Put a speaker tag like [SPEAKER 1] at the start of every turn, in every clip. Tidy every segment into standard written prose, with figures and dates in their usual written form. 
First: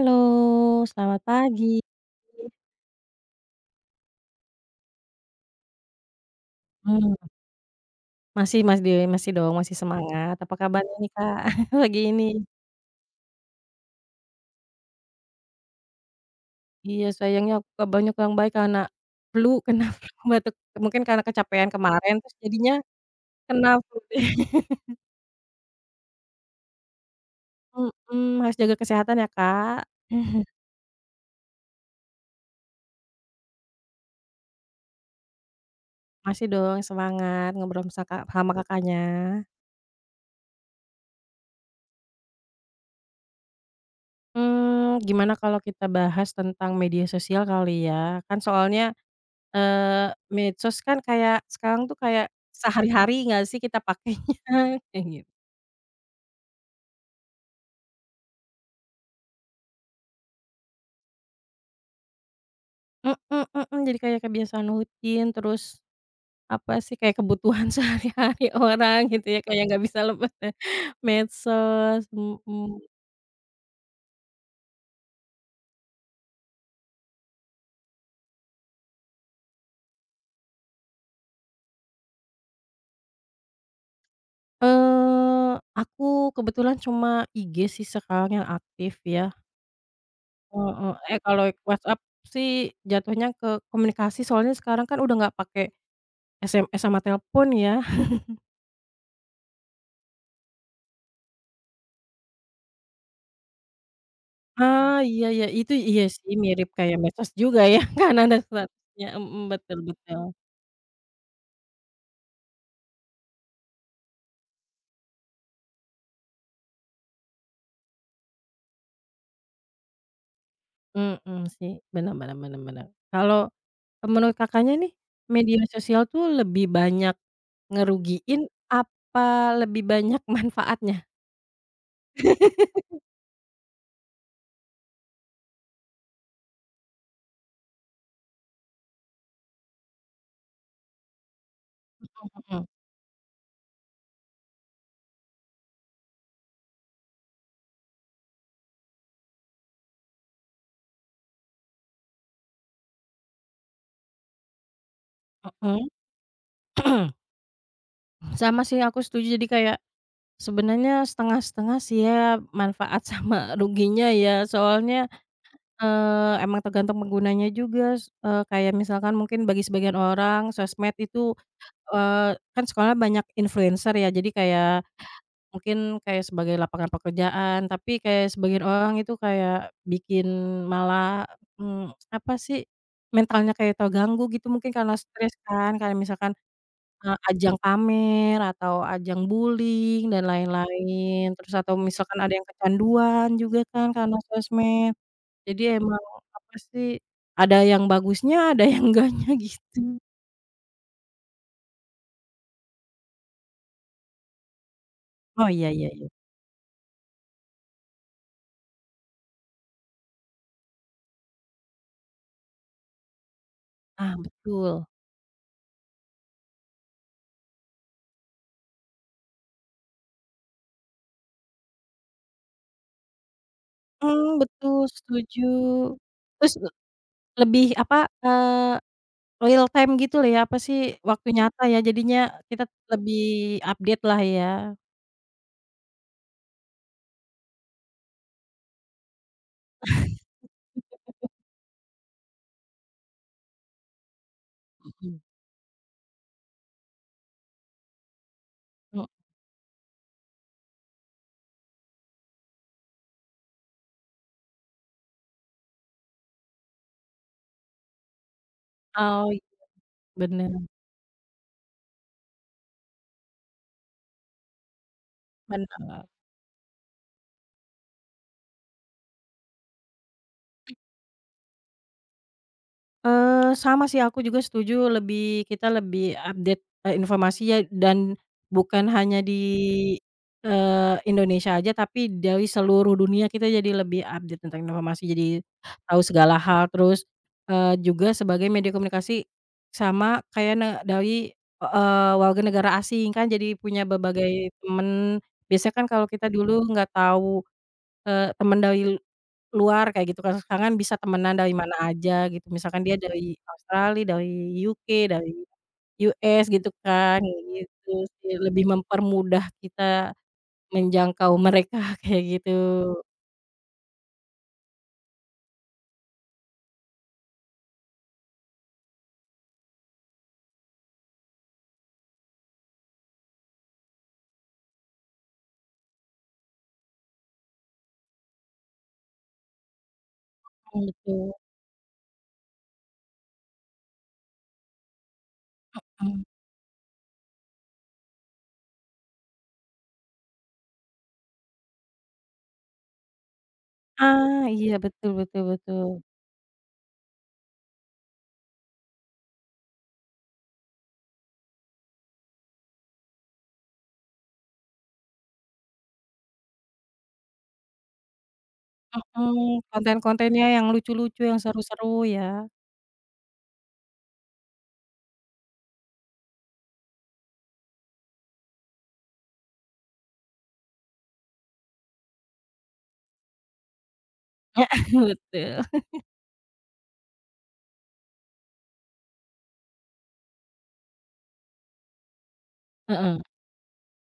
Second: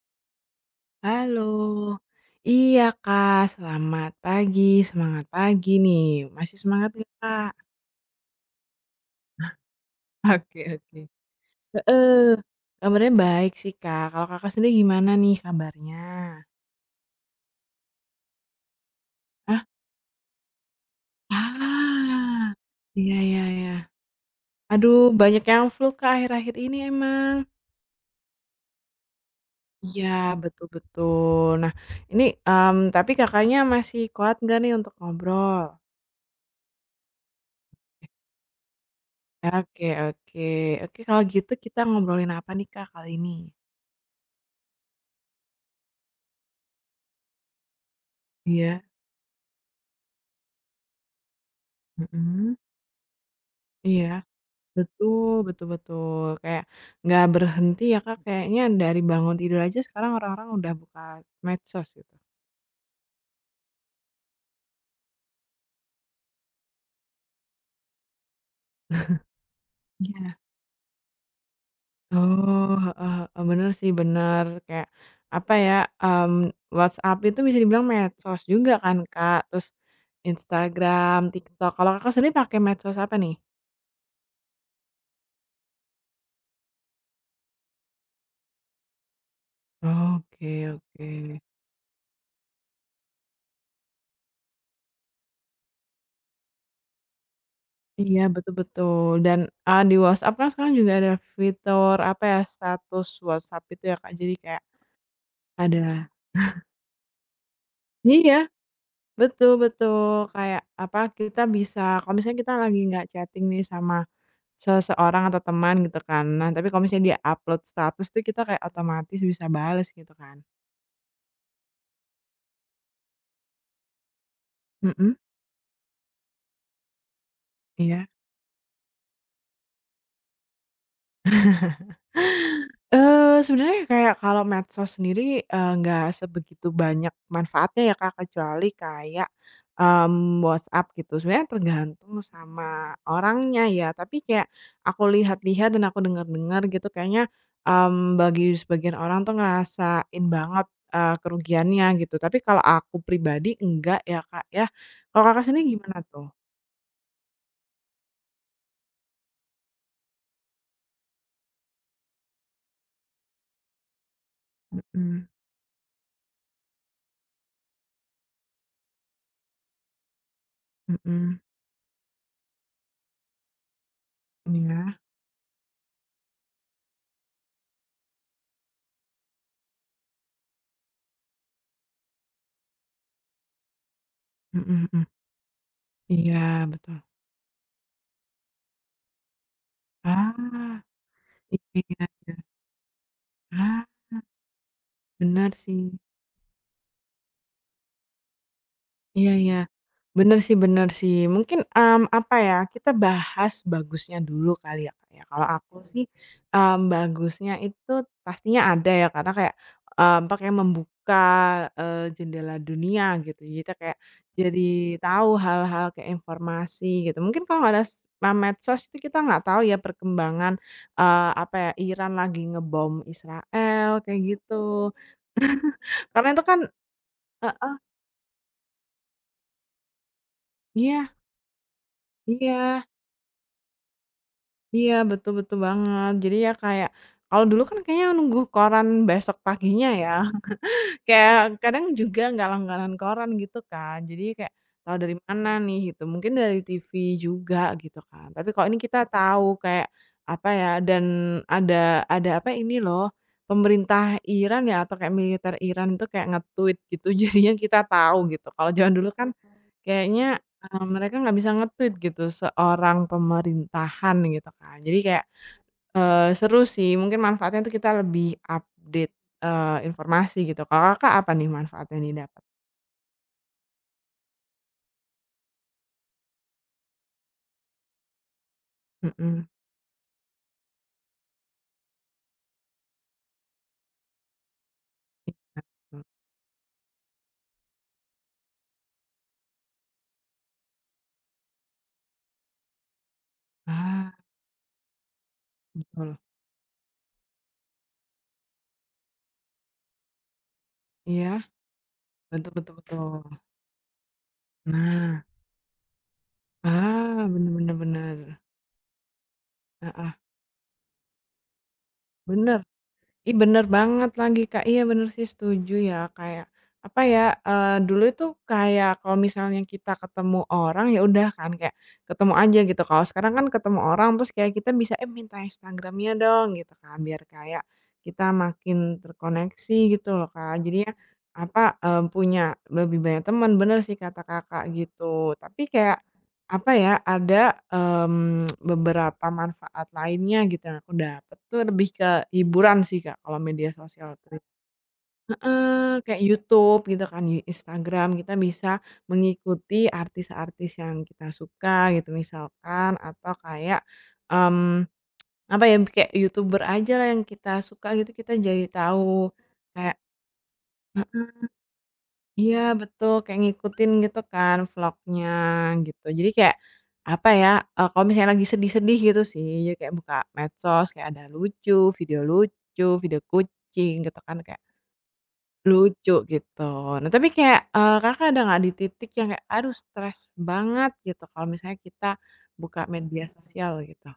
[SPEAKER 1] Halo, selamat pagi.
[SPEAKER 2] Halo. Iya, Kak, selamat pagi, semangat pagi nih. Masih semangat nggak,
[SPEAKER 1] Mmm,
[SPEAKER 2] Kak?
[SPEAKER 1] masih masih di masih dong, masih semangat. Apa
[SPEAKER 2] Oke
[SPEAKER 1] kabarnya
[SPEAKER 2] oke.
[SPEAKER 1] nih, Kak, pagi ini?
[SPEAKER 2] Heeh. Kabarnya baik sih, Kak. Kalau Kakak sendiri gimana nih kabarnya?
[SPEAKER 1] Iya, sayangnya aku nggak banyak yang baik karena flu,
[SPEAKER 2] Ah?
[SPEAKER 1] kena flu, batuk. Mungkin karena kecapean kemarin terus
[SPEAKER 2] Ah.
[SPEAKER 1] jadinya
[SPEAKER 2] Iya iya
[SPEAKER 1] kena
[SPEAKER 2] iya.
[SPEAKER 1] flu.
[SPEAKER 2] Aduh, banyak yang flu, Kak, akhir-akhir ini emang.
[SPEAKER 1] Mhm, harus jaga kesehatan ya, Kak.
[SPEAKER 2] Iya, betul betul. Nah, ini, tapi Kakaknya masih kuat nggak nih untuk ngobrol?
[SPEAKER 1] Masih dong semangat ngobrol sama Kak, sama Kakaknya.
[SPEAKER 2] Oke oke. Oke, kalau gitu kita ngobrolin apa nih, Kak, kali ini?
[SPEAKER 1] Hmm, gimana kalau kita bahas tentang media sosial kali ya? Kan
[SPEAKER 2] Iya.
[SPEAKER 1] soalnya medsos kan kayak sekarang tuh kayak
[SPEAKER 2] Mhm,
[SPEAKER 1] sehari-hari nggak sih kita pakainya,
[SPEAKER 2] iya,
[SPEAKER 1] kayak gitu.
[SPEAKER 2] betul betul betul, kayak nggak berhenti ya, Kak, kayaknya dari bangun tidur aja sekarang orang-orang udah buka medsos gitu.
[SPEAKER 1] Mhm mhm, jadi kayak kebiasaan rutin, terus apa sih, kayak kebutuhan sehari-hari orang gitu ya, kayak nggak bisa
[SPEAKER 2] Iya,
[SPEAKER 1] lepas dari medsos,
[SPEAKER 2] oh,
[SPEAKER 1] mhm.
[SPEAKER 2] heeh heeh, bener sih, bener, kayak apa ya, mmm, WhatsApp itu bisa dibilang medsos juga kan, Kak, terus Instagram, TikTok, kalau Kakak sendiri pakai medsos apa nih?
[SPEAKER 1] Aku kebetulan cuma IG sih sekarang yang aktif ya,
[SPEAKER 2] Oke
[SPEAKER 1] heeh,
[SPEAKER 2] oke.
[SPEAKER 1] eh, kalau WhatsApp sih jatuhnya ke komunikasi soalnya sekarang kan udah nggak pakai SMS sama telepon ya.
[SPEAKER 2] Iya, betul betul. Dan, di WhatsApp kan sekarang juga ada fitur, apa ya, status WhatsApp itu ya, Kak. Jadi kayak
[SPEAKER 1] Ah, iya iya, itu iya
[SPEAKER 2] ada
[SPEAKER 1] sih, mirip kayak medsos juga ya, kan
[SPEAKER 2] iya,
[SPEAKER 1] ada statusnya, mhm,
[SPEAKER 2] betul
[SPEAKER 1] betul
[SPEAKER 2] betul.
[SPEAKER 1] betul.
[SPEAKER 2] Kayak, apa, kita bisa kalau misalnya kita lagi nggak chatting nih sama seseorang atau teman gitu kan, nah tapi kalau misalnya dia upload status tuh kita kayak otomatis bisa bales gitu kan.
[SPEAKER 1] Mhm, sih, bener bener bener bener. Kalau menurut Kakaknya nih,
[SPEAKER 2] Mhm,
[SPEAKER 1] media sosial tuh lebih banyak
[SPEAKER 2] iya.
[SPEAKER 1] ngerugiin apa lebih banyak manfaatnya?
[SPEAKER 2] Sebenarnya kayak kalau medsos sendiri, nggak sebegitu banyak manfaatnya ya, Kak, kecuali kayak, WhatsApp gitu. Sebenarnya tergantung
[SPEAKER 1] Mhm,
[SPEAKER 2] sama orangnya ya, tapi kayak aku lihat-lihat dan aku dengar-dengar gitu kayaknya, bagi sebagian orang tuh ngerasain banget, kerugiannya gitu. Tapi kalau aku pribadi enggak ya, Kak, ya. Kalau Kakak sendiri
[SPEAKER 1] mhm.
[SPEAKER 2] gimana tuh?
[SPEAKER 1] Sama sih, aku setuju. Jadi kayak sebenarnya setengah-setengah sih ya, manfaat sama ruginya ya. Soalnya,
[SPEAKER 2] Mhm
[SPEAKER 1] emang tergantung penggunanya juga, kayak misalkan mungkin bagi sebagian orang sosmed itu
[SPEAKER 2] mhm.
[SPEAKER 1] Kan sekolah banyak influencer ya, jadi kayak
[SPEAKER 2] Iya.
[SPEAKER 1] mungkin kayak sebagai lapangan pekerjaan, tapi kayak sebagian orang itu kayak bikin malah, mmm, apa sih, mentalnya kayak terganggu gitu mungkin
[SPEAKER 2] Mhm
[SPEAKER 1] karena
[SPEAKER 2] mhm.
[SPEAKER 1] stres kan, kayak misalkan,
[SPEAKER 2] Iya, betul.
[SPEAKER 1] ajang pamer atau ajang bullying dan
[SPEAKER 2] Ah.
[SPEAKER 1] lain-lain, terus atau
[SPEAKER 2] Iya iya.
[SPEAKER 1] misalkan ada yang kecanduan juga
[SPEAKER 2] Ah,
[SPEAKER 1] kan karena sosmed.
[SPEAKER 2] benar
[SPEAKER 1] Jadi
[SPEAKER 2] sih.
[SPEAKER 1] emang apa sih, ada yang bagusnya, ada yang enggaknya
[SPEAKER 2] Iya iya.
[SPEAKER 1] gitu.
[SPEAKER 2] Benar sih benar sih. Mungkin, apa ya, kita bahas bagusnya dulu kali ya, Kak, ya. Kalau
[SPEAKER 1] Oh, iya
[SPEAKER 2] aku
[SPEAKER 1] iya
[SPEAKER 2] sih,
[SPEAKER 1] iya.
[SPEAKER 2] bagusnya itu pastinya ada ya, karena kayak, apa, kayak membuka, jendela dunia gitu. Jadi kita kayak
[SPEAKER 1] Ah,
[SPEAKER 2] jadi
[SPEAKER 1] betul.
[SPEAKER 2] tahu hal-hal kayak informasi gitu. Mungkin kalau nggak ada s ma medsos itu kita nggak tahu ya perkembangan, apa ya, Iran lagi ngebom Israel, kayak
[SPEAKER 1] Mhm, betul
[SPEAKER 2] gitu.
[SPEAKER 1] setuju.
[SPEAKER 2] Karena itu
[SPEAKER 1] Terus
[SPEAKER 2] kan
[SPEAKER 1] lebih
[SPEAKER 2] heeh,
[SPEAKER 1] apa, eee, real time gitu lah ya, apa sih,
[SPEAKER 2] iya
[SPEAKER 1] waktu nyata ya jadinya kita
[SPEAKER 2] iya
[SPEAKER 1] lebih update lah ya.
[SPEAKER 2] iya, betul betul banget. Jadi ya kayak kalau dulu kan kayaknya nunggu koran besok paginya ya, kayak kadang juga nggak langganan koran gitu kan, jadi kayak tahu dari
[SPEAKER 1] Mhm,
[SPEAKER 2] mana nih gitu, mungkin dari TV juga gitu kan. Tapi kalau ini kita
[SPEAKER 1] mhm,
[SPEAKER 2] tahu kayak apa ya, dan ada ada apa ini loh, pemerintah Iran ya atau kayak militer Iran itu kayak nge-tweet gitu jadinya kita tahu gitu. Kalau zaman dulu kan
[SPEAKER 1] oh, iya,
[SPEAKER 2] kayaknya,
[SPEAKER 1] bener
[SPEAKER 2] mereka nggak bisa nge-tweet gitu seorang pemerintahan gitu kan. Jadi kayak,
[SPEAKER 1] bener.
[SPEAKER 2] seru sih mungkin manfaatnya itu kita lebih update, informasi gitu. Kalau Kakak apa nih manfaatnya yang didapat?
[SPEAKER 1] Sama sih aku juga setuju lebih kita lebih update, informasi ya dan bukan hanya di,
[SPEAKER 2] Mhm,
[SPEAKER 1] Indonesia aja tapi dari seluruh dunia kita jadi lebih update tentang informasi jadi tahu
[SPEAKER 2] betul.
[SPEAKER 1] segala hal terus, juga sebagai media komunikasi sama kayak ne dari, warga negara asing kan jadi punya
[SPEAKER 2] Ah,
[SPEAKER 1] berbagai teman biasanya kan kalau
[SPEAKER 2] betul.
[SPEAKER 1] kita dulu nggak tahu, teman dari Luar kayak gitu kan, sekarang kan bisa temenan
[SPEAKER 2] Iya,
[SPEAKER 1] dari mana aja gitu,
[SPEAKER 2] betul betul
[SPEAKER 1] misalkan dia
[SPEAKER 2] betul.
[SPEAKER 1] dari Australia, dari UK,
[SPEAKER 2] Nah,
[SPEAKER 1] dari US gitu kan,
[SPEAKER 2] ah,
[SPEAKER 1] kayak
[SPEAKER 2] bener bener
[SPEAKER 1] gitu
[SPEAKER 2] bener.
[SPEAKER 1] sih, lebih mempermudah
[SPEAKER 2] Ah
[SPEAKER 1] kita
[SPEAKER 2] ah,
[SPEAKER 1] menjangkau mereka kayak gitu.
[SPEAKER 2] bener. Ih, bener banget lagi, Kak. Iya, bener sih, setuju ya, kayak, apa ya, dulu itu kayak kalau misalnya kita ketemu orang, ya udah kan kayak ketemu aja gitu. Kalau sekarang kan ketemu orang terus kayak kita bisa, "Eh, minta Instagramnya dong," gitu kan, biar kayak kita makin terkoneksi gitu loh, Kak.
[SPEAKER 1] Mhm,
[SPEAKER 2] Jadinya,
[SPEAKER 1] betul,
[SPEAKER 2] apa, punya lebih banyak teman, bener sih kata Kakak gitu. Tapi kayak,
[SPEAKER 1] mhm.
[SPEAKER 2] apa ya, ada, beberapa manfaat lainnya gitu yang aku dapat tuh lebih hiburan sih, Kak, kalau media sosial tuh.
[SPEAKER 1] Ah, iya betul betul betul,
[SPEAKER 2] Heeh, kayak YouTube gitu kan, di Instagram kita bisa mengikuti artis-artis yang kita suka gitu misalkan atau kayak, mmm, apa ya, kayak YouTuber aja lah yang kita suka gitu kita jadi tahu
[SPEAKER 1] mhm,
[SPEAKER 2] kayak
[SPEAKER 1] konten-kontennya yang lucu-lucu, yang
[SPEAKER 2] heeh,
[SPEAKER 1] seru-seru ya.
[SPEAKER 2] iya betul, kayak ngikutin gitu kan vlognya gitu. Jadi kayak apa ya, kalau misalnya lagi sedih-sedih gitu sih, jadi kayak buka medsos kayak ada lucu, video kucing gitu kan kayak
[SPEAKER 1] Betul,
[SPEAKER 2] lucu gitu. Nah tapi kayak, Kakak ada nggak di titik yang kayak, aduh stres banget gitu kalau misalnya kita buka
[SPEAKER 1] heeh.
[SPEAKER 2] media sosial gitu?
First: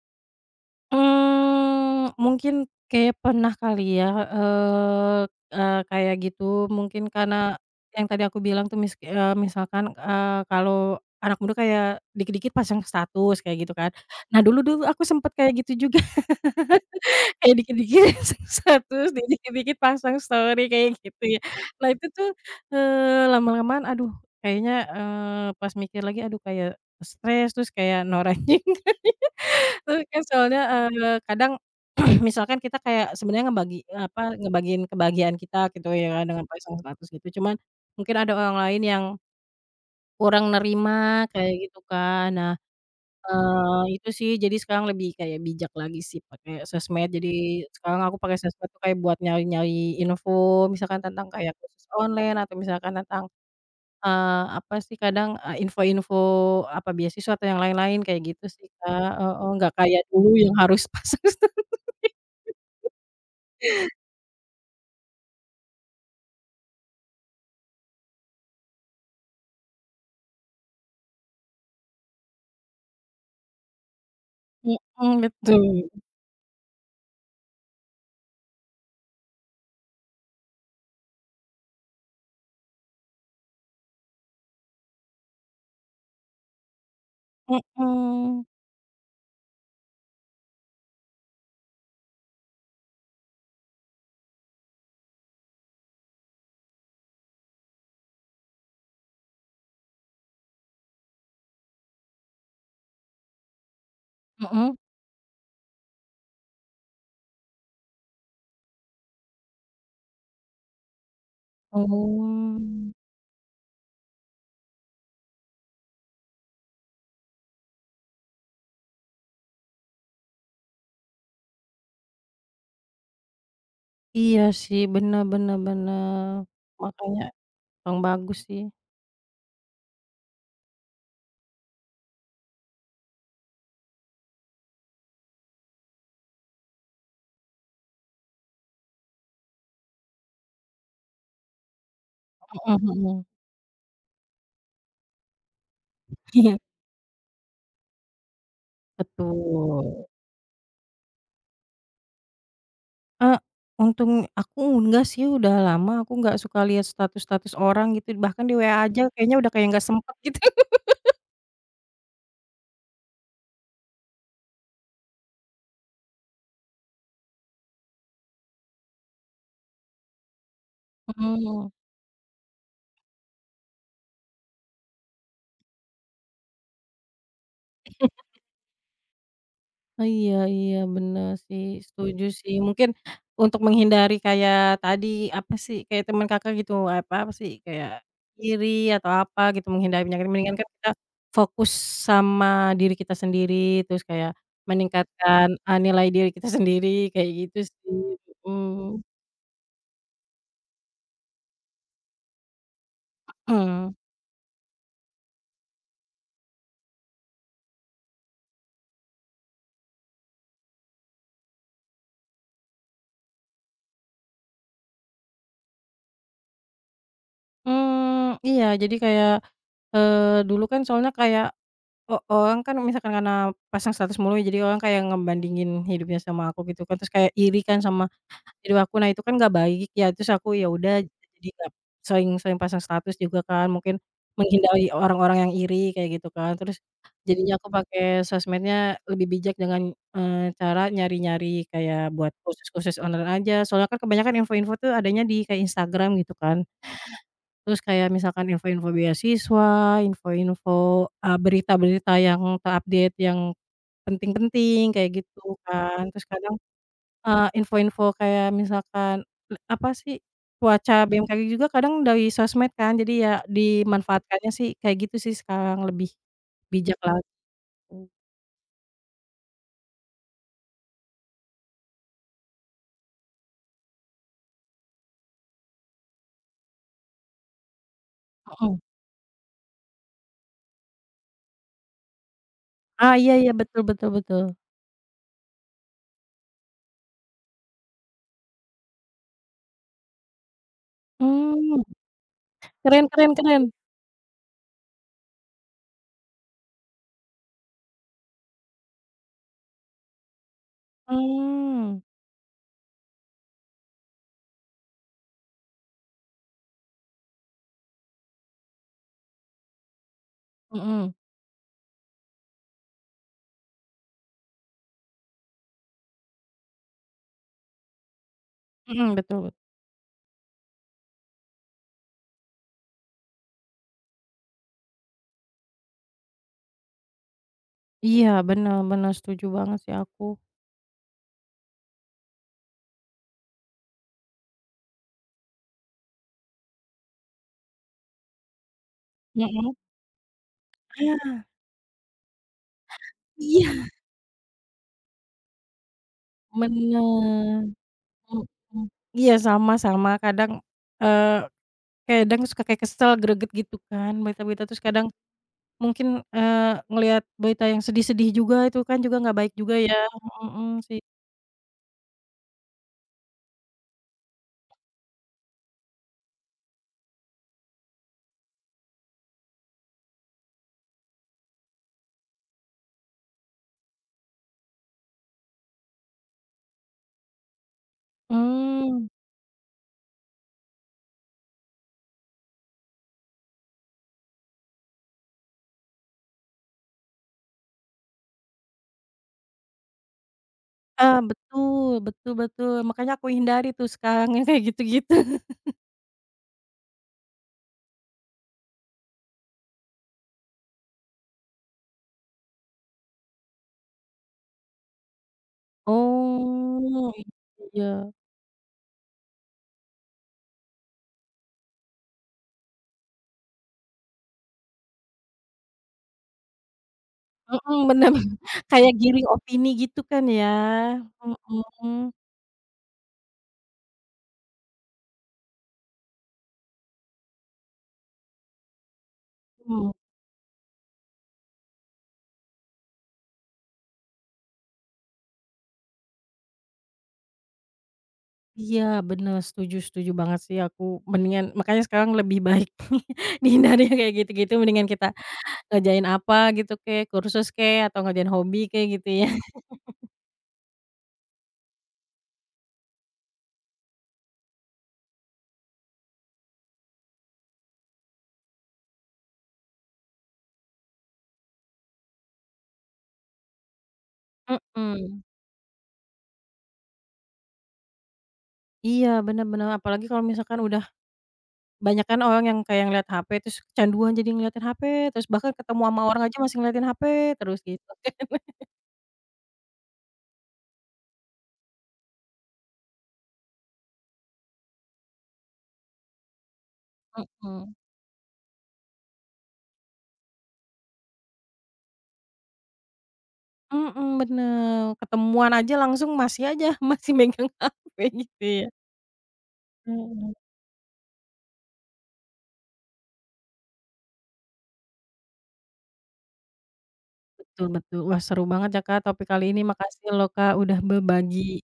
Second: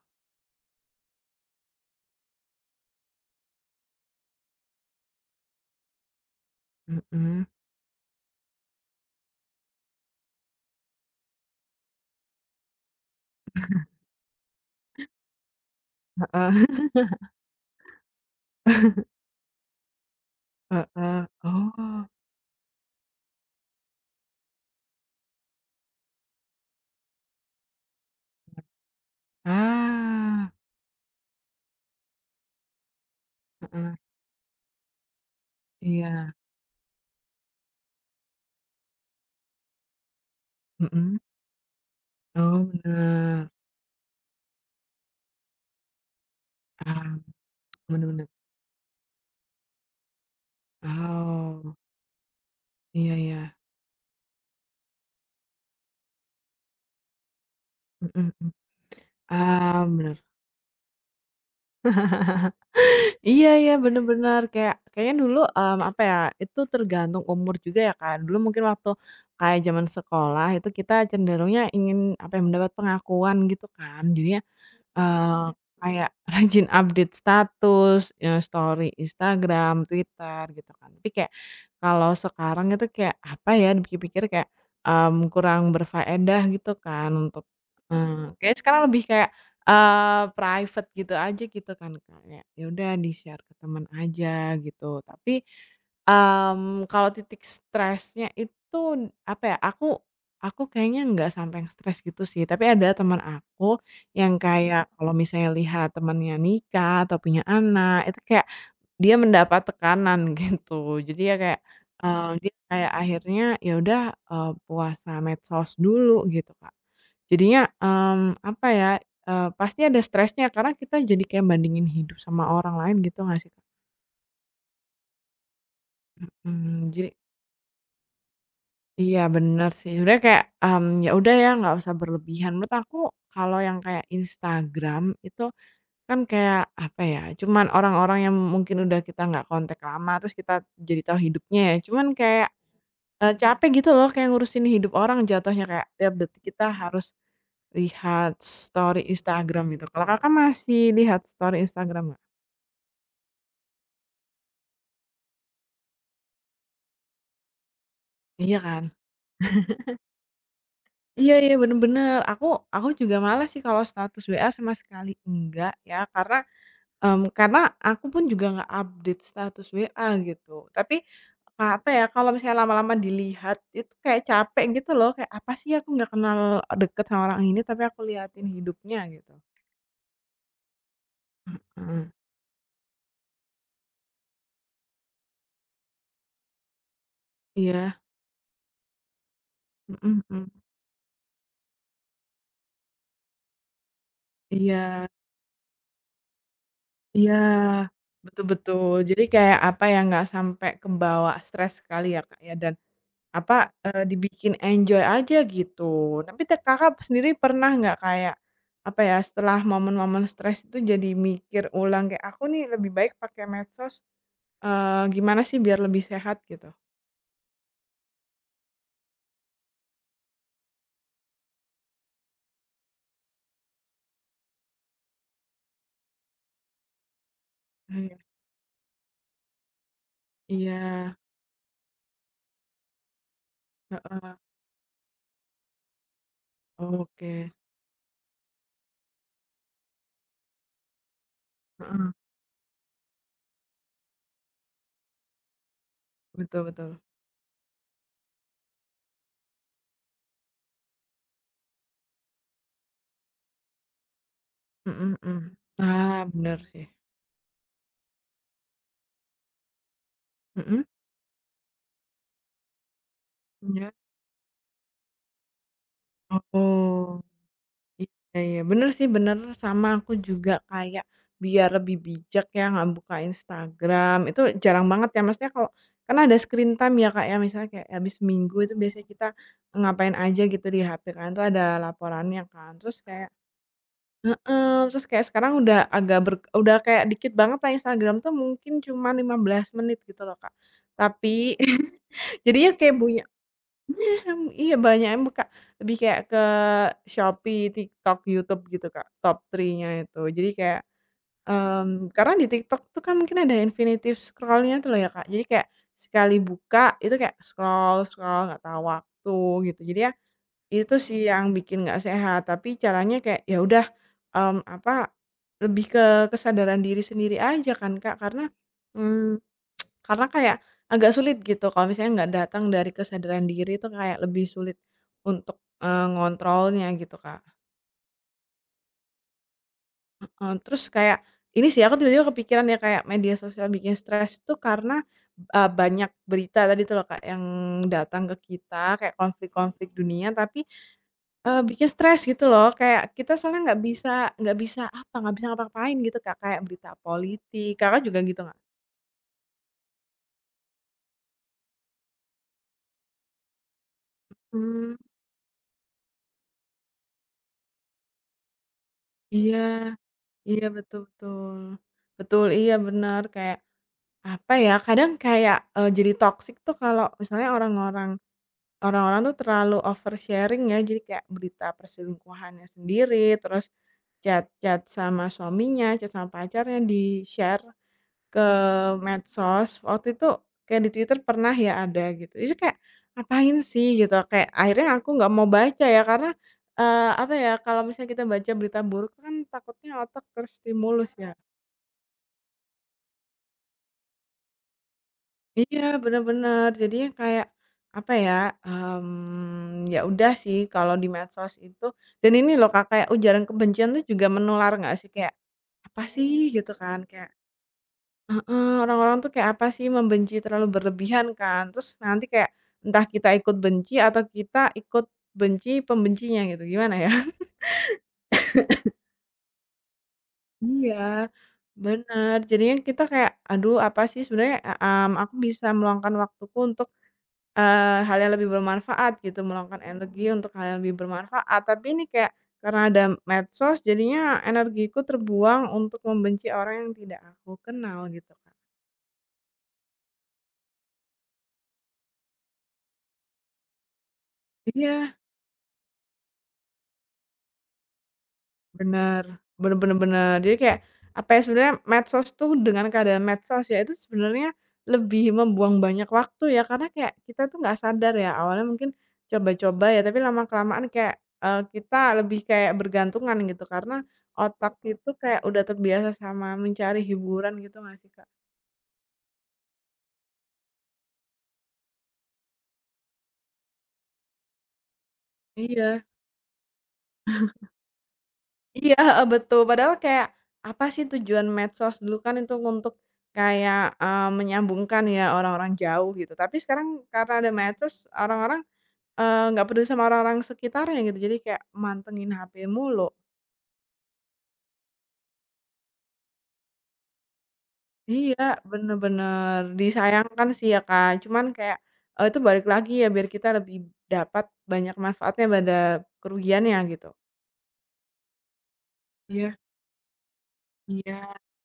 [SPEAKER 1] Mmm, mungkin kayak pernah kali ya, eee eee, kayak gitu mungkin
[SPEAKER 2] Mhm,
[SPEAKER 1] karena yang tadi aku bilang tuh misalkan, kalau anak muda kayak dikit-dikit pasang status kayak gitu kan. Nah dulu dulu aku sempet kayak gitu juga,
[SPEAKER 2] heeh.
[SPEAKER 1] kayak dikit-dikit pasang status, dikit-dikit pasang story kayak gitu
[SPEAKER 2] Heeh,
[SPEAKER 1] ya. Nah itu
[SPEAKER 2] oh,
[SPEAKER 1] tuh, lama-lamaan aduh kayaknya, pas mikir lagi aduh kayak stres, terus kayak noranjing. Kan
[SPEAKER 2] ah,
[SPEAKER 1] soalnya, kadang misalkan kita kayak sebenarnya ngebagi
[SPEAKER 2] heeh,
[SPEAKER 1] apa, ngebagiin kebahagiaan kita gitu ya kan
[SPEAKER 2] iya,
[SPEAKER 1] dengan pasang status gitu, cuman mungkin ada orang lain yang kurang
[SPEAKER 2] mhm,
[SPEAKER 1] nerima kayak gitu kan. Nah,
[SPEAKER 2] oh, benar.
[SPEAKER 1] itu sih jadi sekarang lebih kayak bijak lagi sih pakai sosmed.
[SPEAKER 2] Ah,
[SPEAKER 1] Jadi sekarang
[SPEAKER 2] benar.
[SPEAKER 1] aku
[SPEAKER 2] Bener,
[SPEAKER 1] pakai sosmed tuh kayak buat nyari-nyari info misalkan tentang kayak
[SPEAKER 2] oh,
[SPEAKER 1] kursus online atau misalkan
[SPEAKER 2] iya
[SPEAKER 1] tentang,
[SPEAKER 2] iya,
[SPEAKER 1] apa sih kadang, info-info apa beasiswa atau yang lain-lain kayak
[SPEAKER 2] mhm
[SPEAKER 1] gitu
[SPEAKER 2] mhm,
[SPEAKER 1] sih, Kak, heeh, nggak
[SPEAKER 2] ah,
[SPEAKER 1] kayak
[SPEAKER 2] benar.
[SPEAKER 1] dulu yang harus pasang sta
[SPEAKER 2] Iya iya, bener bener, kayak kayaknya dulu, apa ya, itu tergantung umur juga ya, Kak. Dulu mungkin waktu kayak zaman sekolah itu kita cenderungnya ingin, apa ya, mendapat pengakuan gitu kan. Jadinya
[SPEAKER 1] Mhm,
[SPEAKER 2] eh
[SPEAKER 1] betul,
[SPEAKER 2] kayak rajin update status, story Instagram, Twitter, gitu kan. Tapi kayak kalau sekarang itu kayak apa ya, dipikir-pikir kayak, kurang berfaedah gitu kan untuk
[SPEAKER 1] mhm,
[SPEAKER 2] kayaknya sekarang lebih kayak, private gitu aja gitu kan, kayak ya ya udah di-share ke teman aja gitu. Tapi, kalau titik stresnya itu apa ya, aku kayaknya nggak sampai yang stres gitu sih, tapi ada teman aku yang
[SPEAKER 1] mhm,
[SPEAKER 2] kayak kalau misalnya lihat temannya nikah atau punya anak, itu kayak dia mendapat tekanan gitu. Jadi ya kayak, dia
[SPEAKER 1] oh,
[SPEAKER 2] kayak akhirnya ya udah, puasa medsos dulu gitu, Kak. Jadinya, apa ya, pasti ada stresnya karena kita jadi kayak bandingin hidup sama orang lain gitu nggak sih, Kak?
[SPEAKER 1] iya sih, bener bener bener,
[SPEAKER 2] Mhm, jadi
[SPEAKER 1] makanya kurang bagus sih,
[SPEAKER 2] iya bener sih, sebenarnya kayak, ya udah ya nggak usah berlebihan. Menurut aku kalau yang kayak Instagram itu kan kayak, apa ya, cuman orang-orang yang mungkin udah kita nggak kontak lama, terus kita jadi tahu hidupnya ya, cuman kayak,
[SPEAKER 1] mhm mhm,
[SPEAKER 2] capek gitu loh kayak ngurusin hidup orang jatuhnya, kayak tiap detik
[SPEAKER 1] iya,
[SPEAKER 2] kita harus lihat story Instagram
[SPEAKER 1] betul,
[SPEAKER 2] gitu. Kalau Kakak masih lihat story Instagram nggak?
[SPEAKER 1] eee, untung aku enggak sih udah lama aku nggak suka lihat status-status orang gitu bahkan di
[SPEAKER 2] Iya
[SPEAKER 1] WA
[SPEAKER 2] kan?
[SPEAKER 1] aja kayaknya udah kayak nggak sempet gitu.
[SPEAKER 2] Iya iya, bener bener. Aku juga malas sih kalau status WA sama sekali enggak ya, karena karena aku pun juga nggak update status WA gitu. Tapi,
[SPEAKER 1] Mhm.
[SPEAKER 2] apa ya, kalau misalnya lama-lama dilihat itu kayak capek gitu loh, kayak, "Apa sih aku nggak kenal deket sama orang ini tapi aku liatin hidupnya," gitu.
[SPEAKER 1] Oh, iya iya, bener sih,
[SPEAKER 2] Heeh.
[SPEAKER 1] setuju sih. Mungkin untuk menghindari kayak tadi, apa sih, kayak teman Kakak gitu, apa apa sih, kayak
[SPEAKER 2] Iya,
[SPEAKER 1] iri atau apa gitu, menghindari
[SPEAKER 2] mhm
[SPEAKER 1] penyakit,
[SPEAKER 2] mhm.
[SPEAKER 1] mendingan kan kita fokus sama diri kita sendiri, terus kayak
[SPEAKER 2] Iya
[SPEAKER 1] meningkatkan, nilai diri kita sendiri, kayak
[SPEAKER 2] iya,
[SPEAKER 1] gitu sih,
[SPEAKER 2] betul betul.
[SPEAKER 1] mhm.
[SPEAKER 2] Jadi kayak, apa ya, nggak sampai kebawa stres kali ya, Kak, ya. Dan apa, dibikin enjoy aja gitu. Tapi Kakak sendiri pernah nggak kayak, apa ya, setelah momen-momen stres itu jadi mikir ulang kayak, "Aku nih lebih baik pakai medsos, gimana sih biar lebih sehat?" Gitu?
[SPEAKER 1] Hmm iya, jadi kayak, dulu kan soalnya kayak orang kan misalkan karena pasang status mulu, ya, jadi orang kayak ngebandingin hidupnya sama aku gitu kan, terus kayak iri kan sama
[SPEAKER 2] Iya.
[SPEAKER 1] Jadi aku nah itu kan nggak baik ya, terus aku ya
[SPEAKER 2] Iya,
[SPEAKER 1] udah Mhm. Jadi nggak sering-sering pasang status juga kan, mungkin
[SPEAKER 2] heeh,
[SPEAKER 1] menghindari orang-orang yang iri kayak gitu kan. Terus
[SPEAKER 2] oke,
[SPEAKER 1] jadinya aku pakai sosmednya lebih bijak dengan, cara nyari-nyari
[SPEAKER 2] heeh,
[SPEAKER 1] kayak buat kursus-kursus online aja, soalnya kan kebanyakan info-info tuh adanya di kayak Instagram gitu
[SPEAKER 2] betul
[SPEAKER 1] kan.
[SPEAKER 2] betul,
[SPEAKER 1] Terus kayak misalkan info-info beasiswa, info-info, berita-berita yang terupdate yang penting-penting kayak
[SPEAKER 2] mhm mhm.
[SPEAKER 1] gitu kan.
[SPEAKER 2] Ah,
[SPEAKER 1] Terus kadang
[SPEAKER 2] bener sih,
[SPEAKER 1] Info-info kayak misalkan, apa sih,
[SPEAKER 2] mhm,
[SPEAKER 1] cuaca BMKG juga kadang dari sosmed kan, jadi ya
[SPEAKER 2] iya,
[SPEAKER 1] dimanfaatkannya sih kayak gitu sih sekarang lebih bijak
[SPEAKER 2] oh.
[SPEAKER 1] lah,
[SPEAKER 2] Iya iya, bener sih, bener, sama aku juga kayak biar lebih bijak ya nggak buka Instagram, itu jarang banget ya, maksudnya kalau karena ada screen time ya, Kak, ya, misalnya kayak habis minggu itu
[SPEAKER 1] mhm.
[SPEAKER 2] biasanya kita ngapain aja gitu di HP kan, itu ada laporannya kan, terus
[SPEAKER 1] Ah,
[SPEAKER 2] kayak
[SPEAKER 1] iya iya, betul betul betul.
[SPEAKER 2] heeh, terus kayak sekarang udah agak udah kayak dikit banget lah Instagram tuh mungkin cuma 15 menit gitu loh, Kak. Tapi
[SPEAKER 1] Mmm,
[SPEAKER 2] jadinya kayak
[SPEAKER 1] keren
[SPEAKER 2] punya
[SPEAKER 1] keren keren.
[SPEAKER 2] Mmm, iya banyak emang, Kak, lebih kayak ke Shopee, TikTok, YouTube gitu, Kak, top 3-nya itu. Jadi kayak,
[SPEAKER 1] Mmm,
[SPEAKER 2] karena di TikTok tuh kan mungkin ada infinitive scroll-nya tuh loh ya, Kak. Jadi kayak sekali buka itu kayak scroll-scroll nggak tahu waktu gitu. Jadi ya itu
[SPEAKER 1] mhm
[SPEAKER 2] sih yang bikin nggak sehat, tapi caranya kayak ya udah, apa, lebih ke kesadaran diri sendiri aja kan, Kak, karena,
[SPEAKER 1] mhm, betul
[SPEAKER 2] mmm
[SPEAKER 1] bet
[SPEAKER 2] karena kayak agak sulit gitu kalau misalnya nggak datang dari kesadaran diri itu kayak lebih sulit untuk, ngontrolnya gitu, Kak.
[SPEAKER 1] iya, bener bener, setuju banget sih aku.
[SPEAKER 2] Heeh, terus kayak ini sih aku tiba-tiba kepikiran ya kayak media sosial bikin stres tuh karena, banyak berita tadi tuh loh, Kak, yang datang ke kita kayak
[SPEAKER 1] Mhm.
[SPEAKER 2] konflik-konflik dunia tapi,
[SPEAKER 1] Ah,
[SPEAKER 2] bikin stres gitu loh. Kayak kita soalnya nggak
[SPEAKER 1] iya,
[SPEAKER 2] bisa nggak bisa apa, nggak bisa ngapa-ngapain gitu, Kak, kayak berita
[SPEAKER 1] bener,
[SPEAKER 2] politik. Kakak juga gitu nggak?
[SPEAKER 1] mhm. Iya, sama sama, kadang, eee, kadang suka kayak kesel, greget gitu kan, berita-berita terus
[SPEAKER 2] Mmm.
[SPEAKER 1] kadang Mungkin, ngelihat berita yang sedih-sedih juga itu kan juga nggak baik
[SPEAKER 2] Iya.
[SPEAKER 1] juga ya,
[SPEAKER 2] Iya,
[SPEAKER 1] mhm sih.
[SPEAKER 2] betul betul. Betul, iya benar kayak, apa ya, kadang kayak, jadi toksik tuh kalau misalnya orang-orang tuh terlalu oversharing ya, jadi kayak berita perselingkuhannya sendiri, terus chat-chat sama suaminya, chat sama pacarnya di-share ke
[SPEAKER 1] Mmm,
[SPEAKER 2] medsos. Waktu itu kayak di Twitter pernah ya ada gitu, itu kayak, ngapain sih gitu, kayak akhirnya aku nggak mau baca ya karena, apa ya, kalau misalnya kita baca berita buruk kan takutnya otak terstimulus
[SPEAKER 1] ah,
[SPEAKER 2] ya.
[SPEAKER 1] betul betul betul, makanya aku hindari tuh sekarang yang kayak gitu-gitu.
[SPEAKER 2] Iya, bener bener. Jadinya kayak, apa ya, ya udah sih kalau di medsos itu dan ini loh Kak, kayak ujaran kebencian tuh juga menular nggak sih? Kayak, apa sih gitu kan,
[SPEAKER 1] Oh,
[SPEAKER 2] kayak
[SPEAKER 1] iya,
[SPEAKER 2] heeh, orang-orang tuh kayak apa sih membenci terlalu berlebihan kan. Terus nanti kayak entah kita ikut benci atau kita ikut benci pembencinya gitu, gimana ya?
[SPEAKER 1] mhm, bener bener, kayak giring opini gitu kan ya,
[SPEAKER 2] Iya,
[SPEAKER 1] mhm,
[SPEAKER 2] benar. Jadinya kita kayak, aduh apa sih sebenarnya, aku bisa meluangkan waktuku untuk hal yang lebih bermanfaat gitu, meluangkan
[SPEAKER 1] mmm,
[SPEAKER 2] energi untuk hal yang lebih bermanfaat, tapi ini kayak karena ada medsos jadinya energiku terbuang untuk membenci orang yang tidak aku kenal gitu, Kak.
[SPEAKER 1] iya bener, setuju setuju banget sih aku, mendingan makanya sekarang lebih baik dihindari yang kayak gitu-gitu, mendingan kita
[SPEAKER 2] Iya.
[SPEAKER 1] ngerjain apa gitu kek, kursus kek, atau ngerjain hobi kek gitu
[SPEAKER 2] Bener,
[SPEAKER 1] ya.
[SPEAKER 2] bener bener bener. Jadi kayak, apa ya, sebenarnya medsos tuh dengan keadaan medsos ya, itu sebenarnya lebih membuang banyak waktu ya, karena kayak kita tuh nggak sadar ya, awalnya mungkin coba-coba ya, tapi lama-kelamaan kayak, kita lebih kayak bergantungan gitu, karena otak itu
[SPEAKER 1] Mhm.
[SPEAKER 2] kayak udah terbiasa sama mencari hiburan gitu nggak sih, Kak?
[SPEAKER 1] Iya, bener bener, apalagi kalau misalkan udah banyakan orang yang kayak ngelihat HP terus kecanduan jadi ngeliatin HP, terus bahkan ketemu sama
[SPEAKER 2] Iya.
[SPEAKER 1] orang aja masih ngeliatin HP terus gitu kan.
[SPEAKER 2] Iya, heeh, betul. Padahal kayak, apa sih tujuan medsos dulu kan itu untuk kayak, menyambungkan ya orang-orang jauh gitu. Tapi sekarang karena ada
[SPEAKER 1] Mhm.
[SPEAKER 2] medsos, orang-orang, nggak peduli sama orang-orang sekitarnya gitu, jadi kayak mantengin HP mulu.
[SPEAKER 1] Mhm, bener, ketemuan aja langsung masih aja, masih megang HP
[SPEAKER 2] Iya,
[SPEAKER 1] gitu ya.
[SPEAKER 2] bener bener.
[SPEAKER 1] Mhm.
[SPEAKER 2] Disayangkan sih ya, Kak. Cuman kayak, itu balik lagi ya biar kita lebih dapat banyak manfaatnya pada kerugiannya gitu.
[SPEAKER 1] Betul betul. Wah, seru banget ya, Kak, topik kali
[SPEAKER 2] Iya
[SPEAKER 1] ini. Makasih loh, Kak, udah
[SPEAKER 2] iya.
[SPEAKER 1] berbagi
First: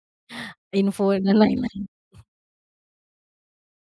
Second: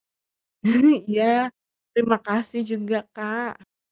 [SPEAKER 1] info dan
[SPEAKER 2] Iya.
[SPEAKER 1] lain-lain.
[SPEAKER 2] Terima kasih juga, Kak.